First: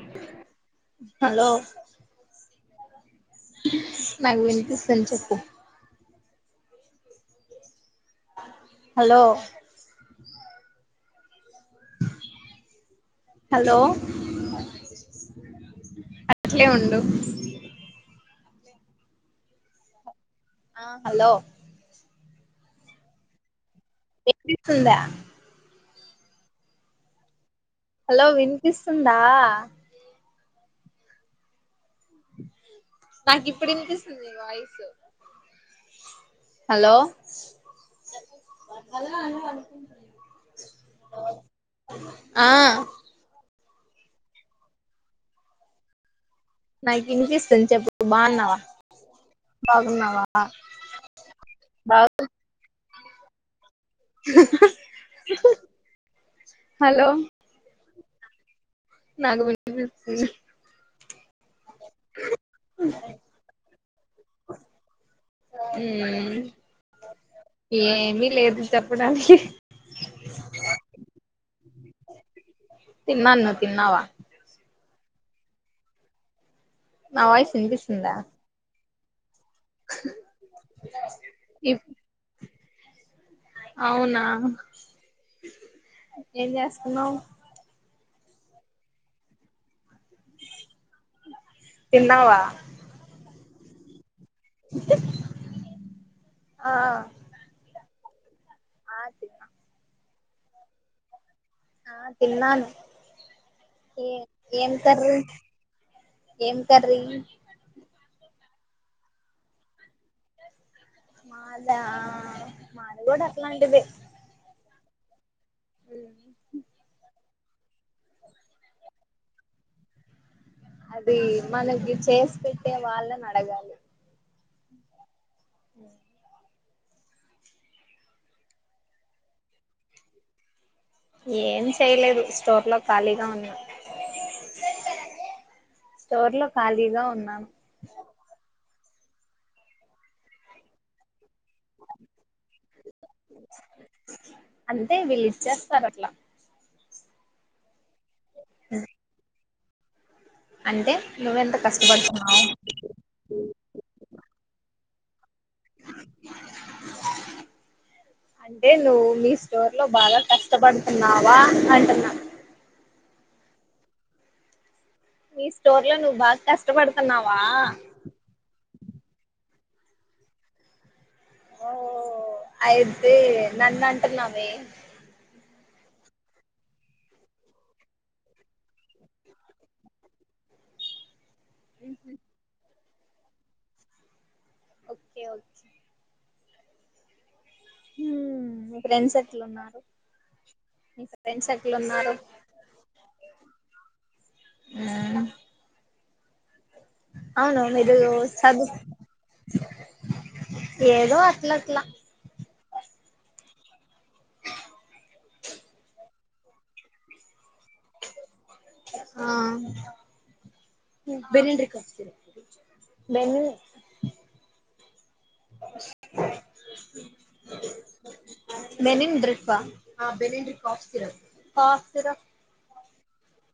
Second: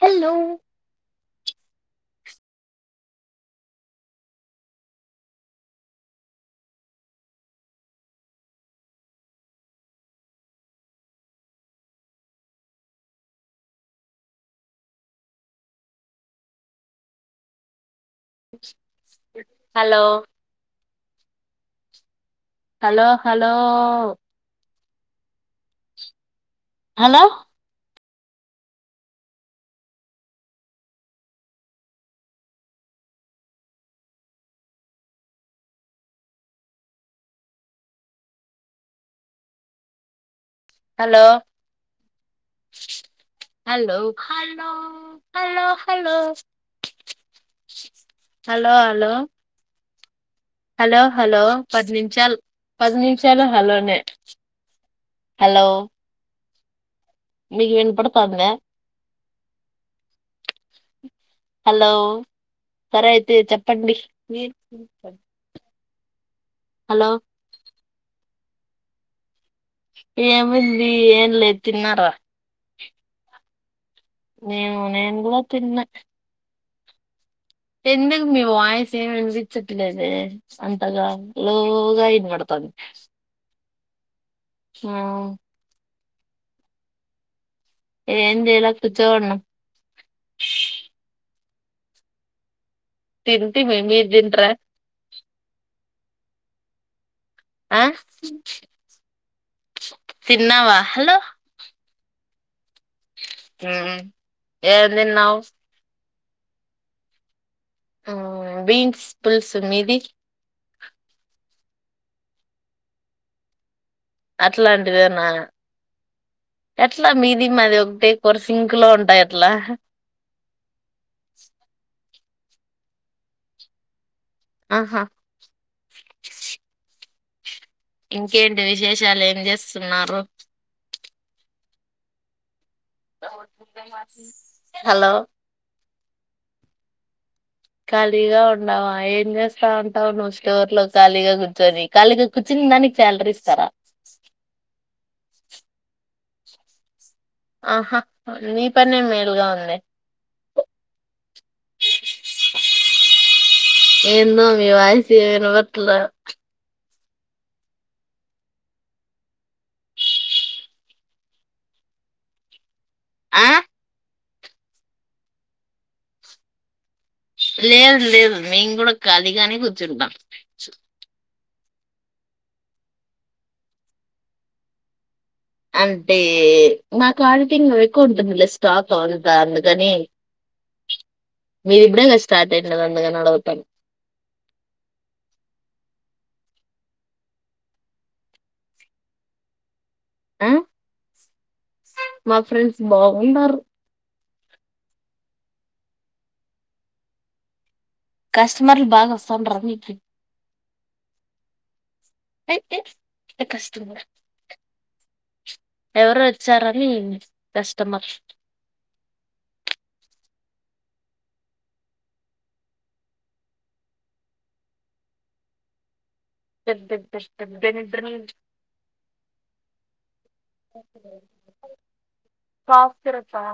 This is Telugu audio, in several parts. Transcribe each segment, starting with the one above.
హలో హలో నాగవిని తీ సం చెప్పు హలో హలోఫ్ అట్లే ఉండు హలో హలో హలో హలో ఇనిపిస్తుందా హలో హలో వినిపిస్తుందా నాకు ఇప్పుడ ఇనిపిస్తుంది వాయిసు హలో హలో ఆ హలో హలో హలో హలో నాకు ఇనిపిస్తుంది చెప్పు బాగున్నవ హలో హలో హలో బాగున్నవ హలో హలో పది నిమిషాల్ పది నిమిషాలు హలో నె హలో హలో మీకు వినపడతాంద్య నాకు వినిపిస్తుంది హ్ హలో సరే అయితె చెప్పండి ఉమ్మ్ హలో ఏమి లేదు చెప్పడానికి ఏముంది ఏం లేదు తిన్నార తిన్నాను నువ్ తిన్నావ ఉ నేను కూడ తిన్న నా వాయిస్ వినిపిస్తుందా ఎందుకు మీ వాయిస్ ఏం వినిపిచ్చట్లేదే అంతగా లో గ ఇన్బడతాంది అవున ఉమ్ ఏం జేస్తున్నవ్ ఏం జేయల కూర్చో ఉన్న తిన్నావ తింటిమి మీర్ తింట్ర ఆ అ ఆ తిన్నా తిన్నావ హలో ఆ తిన్నాను మ్మ్ ఏ ఏం కర్రీ ఏం కర్రీ ఆ బీన్స్ పులుసు మీది మాద మాది గుడ అట్లాంటిదె ఇట్లాంటిదేన ఎట్ల మీద్ మీది మాది ఒకటే కొర సింకు లో ఉంటాయి అట్ల అది మనకి చేసి పెట్టే వాళ్ళని అడగాలి ఆహా ఇంకేంటి విశేషాలు ఏం చేస్తున్నారు ఏం చేయలేదు స్టోర్ లొ హలో స్టోర్ లో ఖాళీగ ఉన్నాను ఖాళీగ ఉండావ ఏం చేస్తా ఉంటావ్ నువ్వు స్టోర్ లో ఖాళీగ కుర్చ్ ర్చొని ఖాళీగ కూర్చున్న దానికి శాలరీ ఇస్తార చేస్తారు అట్ల ఆహా మీ పనే మేలుగ ఉందె అంటె నువ్వెంత కష్టబడుతున్నావ్ ఏను అట్ల అంటె నువ్వు మీ స్టోర్ లో బాగ కష్టపడుతున్నావ అంటున్న ఆ నీ స్టోర్ లో నువ్వు బాగా కష్టపడు లేదు లేదు మేము గుడ ఖాళీగానే కూర్చుంటాం ఓహో అయితే నన్ను అంటున్నావే అంటే నాకు ఆడిటింగ్లో ఎక్కువ ఉంటుందిలే స్టాక్ అవంత అందుకని మీరిప్పుడే గా స్టార్ట్ అయి ఉండాది అందుకని అడుగుత ఓకే ఓకే హు మీ ఫ్రెండ్స్ ఎట్లున్నారు ఆ మీ ఫ్రెండ్స్ ఎట్లున్నారు మా ఫ్రెండ్స్ బాగున్నారు ఆహా అవునవును ఇదిగో చదు కస్టమర్లు బాగా వస్తుంటారు మీకు ఏదో అట్ల అట్ల ఏ, ఏ, కస్టమర్ ఎవరు వచ్చారని కస్టమర్ ఆ [unintelligible] బెను పె పె పె పె బెనిట్ర నుంచ్ మెనిన్డ్రిప్ ఆ కాఫ్ సిరప్ సిరప్ ఆ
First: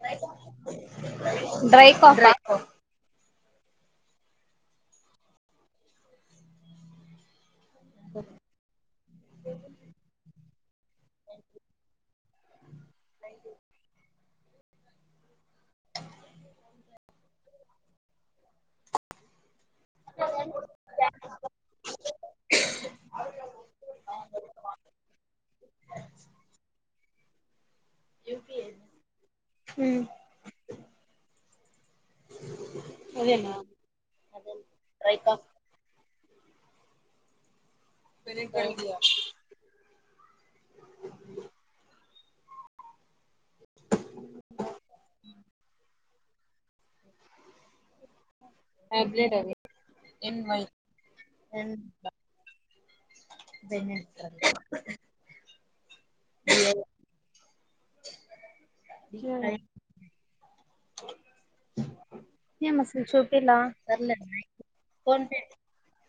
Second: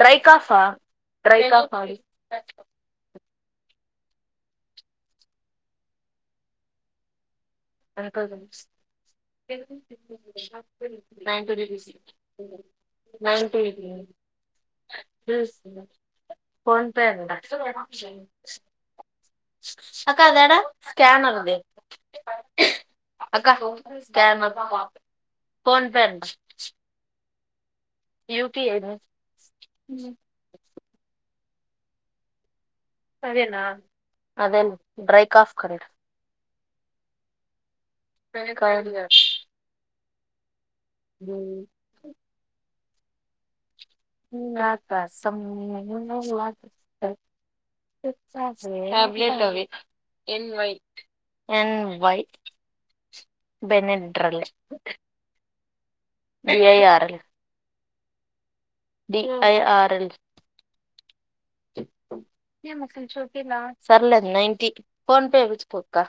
డ్రై కాఫ్ ఆ డ్రై కాఫ్ ఆ అది [unintelligible] ninety rupees ninety [unintelligible] PhonePe అంట అక్కా అదడ స్కానర్ ది అక్కా స్కానర్ ఫోన్ పే అంట యూపిఐ ఐన ఉమ్ అదేనా అదే డ్రై కాఫ్ కి అంట కానీయా బెనిండ్రిక్ హమ్ నాకాసం [unintelligible] టాబ్లెట్ అవి ఎన్ వై [unintelligible] ఎన్ వై బెనిన్ Benadryl B I R L ఉమ్ డిఐఆర్ఎల్ ఏం అసల్ చూపిలా సర్లే నైన్టీ ఫోన్ పే ఎపించుకో క్కా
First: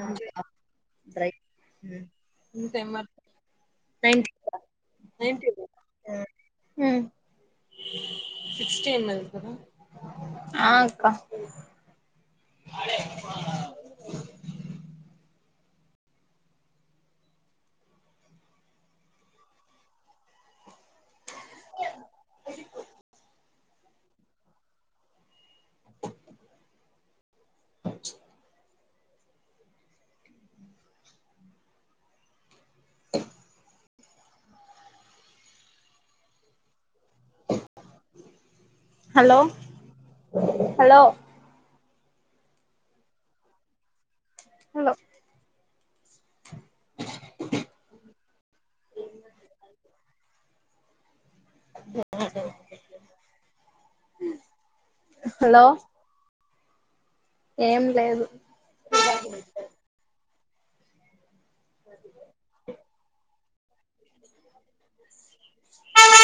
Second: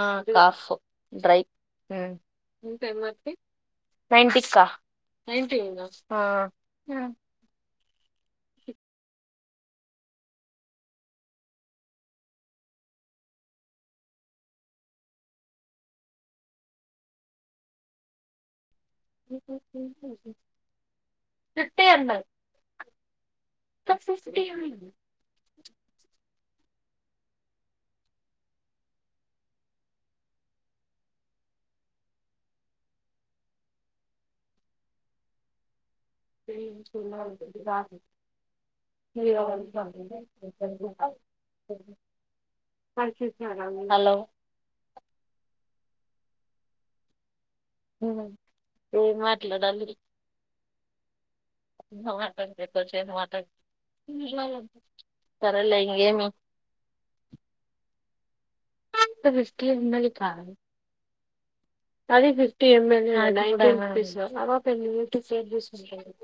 ఆ కాఫ్ డ్రై ఎంత ఇంతే ఎంఆర్ [unintelligible] నైన్టీ క్కా నైన్టీ అయ్యిందా ఆ ఆ ఉమ్ సిక్స్టీ ఎంఎల్ కదా ఆ అక్క ఫిఫ్టీ ఎంఎల్ క్కా ఫిఫ్టీ [unintelligible] రాదు మీ హలో హలో [unintelligible] [unintelligible] హలో హలో ఏం మాట్లాడాలి [unintelligible] హలో సరేలే ఇంగేమి ఏం లేదు. ఇంత దృష్టి ఉన్నది కాన్ అది ఫిఫ్టీ ఎంఎల్ నైన్టీ రూపీస్ ఆ పాప ఎందుకు షేర్ చేసుకుంటది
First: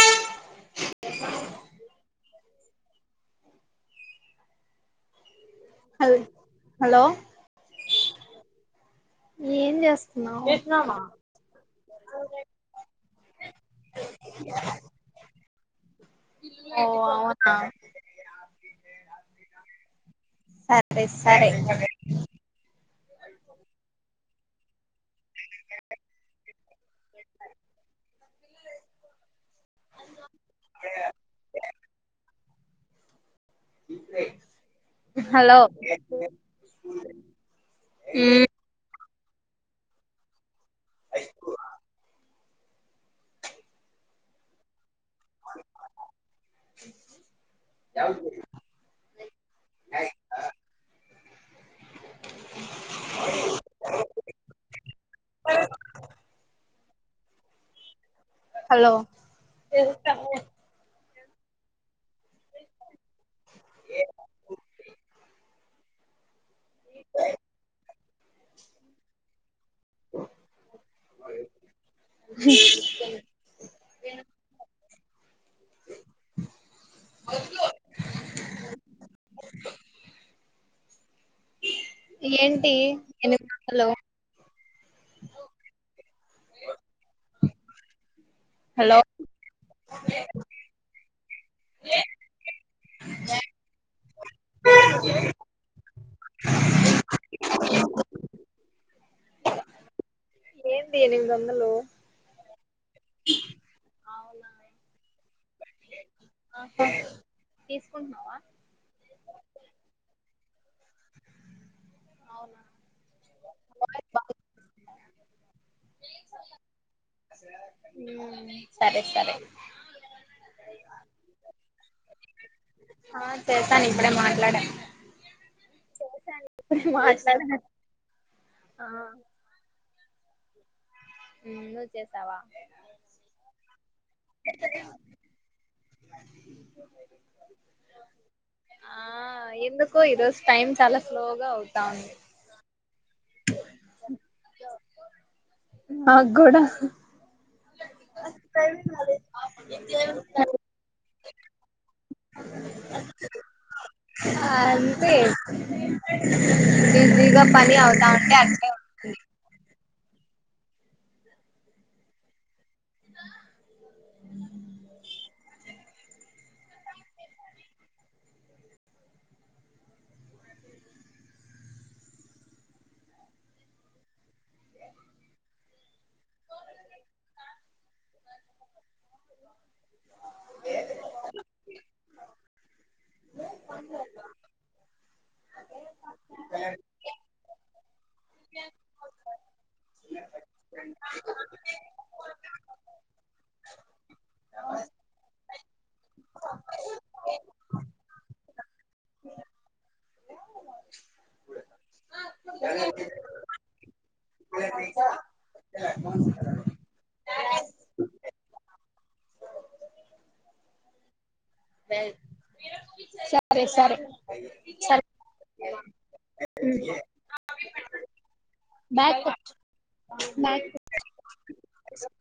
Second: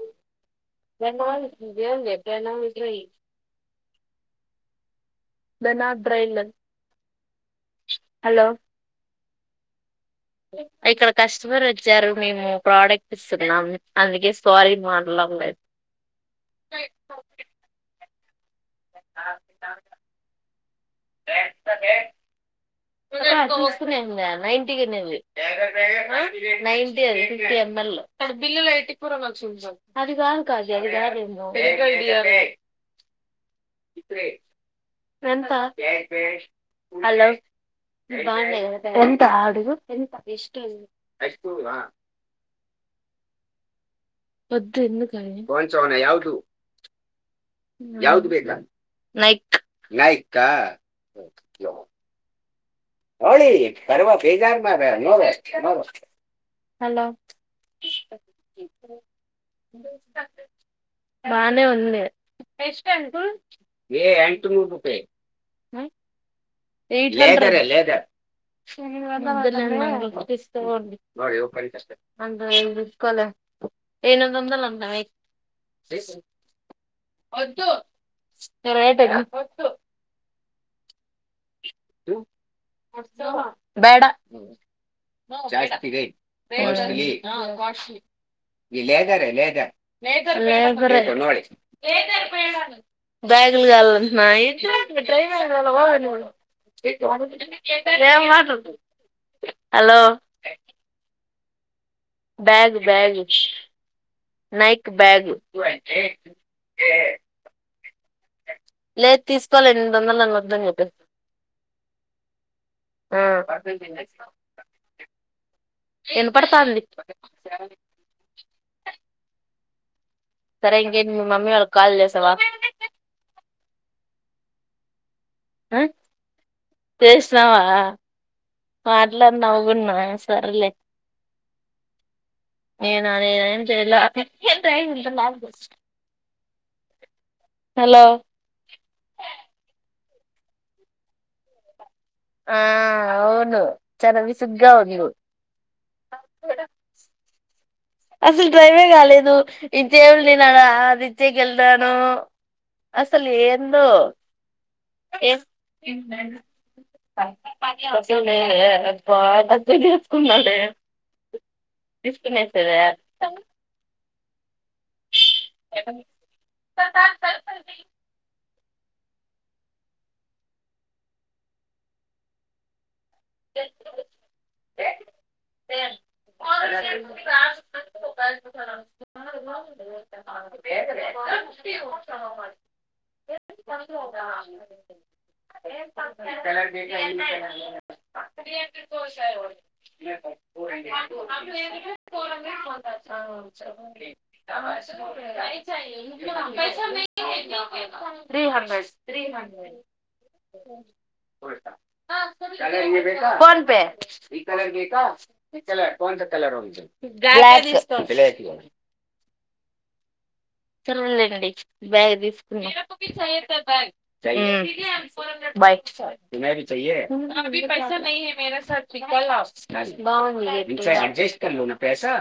[unintelligible] దనార్ హల్ డ్రైల్ హలో హలో! ఏం చేస్ ఇక్కడ కస్టమర్ వచ్చారు మేము ప్రోడక్ట్ ఇస్తున్నాం అందుకే సారీ మాల్లో [unintelligible] ఓ అవునా సరే సరే అక్క తీస్కునేందా నైన్టీకనే ఇవి నైన్టీ అది ఫిఫ్టీ ఎంఎల్ అది కాదు కావ్య అది కాదేమో ఎంత హలో హలో ఇవి ఉమ్ బాగున్నాయి కదా త అడుగు వద్దు ఎందుకవన్నీ నైక్ ఆవలి సర్వ బేజార్ మార నోగ నోగో హలో! హలో! బానే ఉంది. లేదర్యే లేదర్ అసలే ఎయినది వందల్ ఉన్నవే వద్దు వద్దు ఏంటి ఎనిమిది వందలు బేడ జగా హలో లేదరే బ్యాగుల కావాలంటున్నయి హలో ఐదు వందలు బ్యాగు అవునా నైక్ బ్యాగ్ ఆహా తీసుకుంటున్నావా లేద్ తీస్కోలె ఎనిమిది వందల్ అన్ వద్దన్ చెప్పేస్ అవునా ఆ ఇన్పడ్తాంది. ఉమ్ సరే సరే సరే ఇంకేట్ మీ మమ్మీ వాళ్ళక్ కాల్ చేసావా అప్పుడే మాట్లాడా చేశాను ఇప్పుడే మాట్లాడా చేసినవా? ఆ మాట్లాడ్ నవ్వుకున్నా సర్లే ఉమ్ నువ్వు చేసావా నేనా నేనేం చేయలా హలో ఆ ఎందుకో ఈ రోజు టైమ్ చాలా స్లో గా అవుతా ఉంది ఆ అవును చన విసుగ్గా ఉంది నాకు కూడా అసలు భయమే కాలేదు ఇచ్చే నేనుడా అది ఇచ్చేకి వెళ్తాను అసలు ఏందో అంతే బిజీగా పని అవుతా పస్సు ఉంటే అట్లే [unintelligible] అ తీసుకున్నాడే తీసుకునే [unintelligible] సే [unintelligible] అ [unintelligible] గు [unintelligible] [unintelligible] [inaudible] పైస [unintelligible] త్రీ హండ్రెడ్ త్రీ హండ్రెడ్ కల ఫోన్ పే ఈ కలర్ బేక సరే తెల కొంత తెల ర బ్లాక్కె చరందండి బ్యాగ తీసుకుందాం బగ సరే సరే బైగ చ అ పైసా మేర బాయ్ బజస్ [unintelligible] ఉమ్ కైసా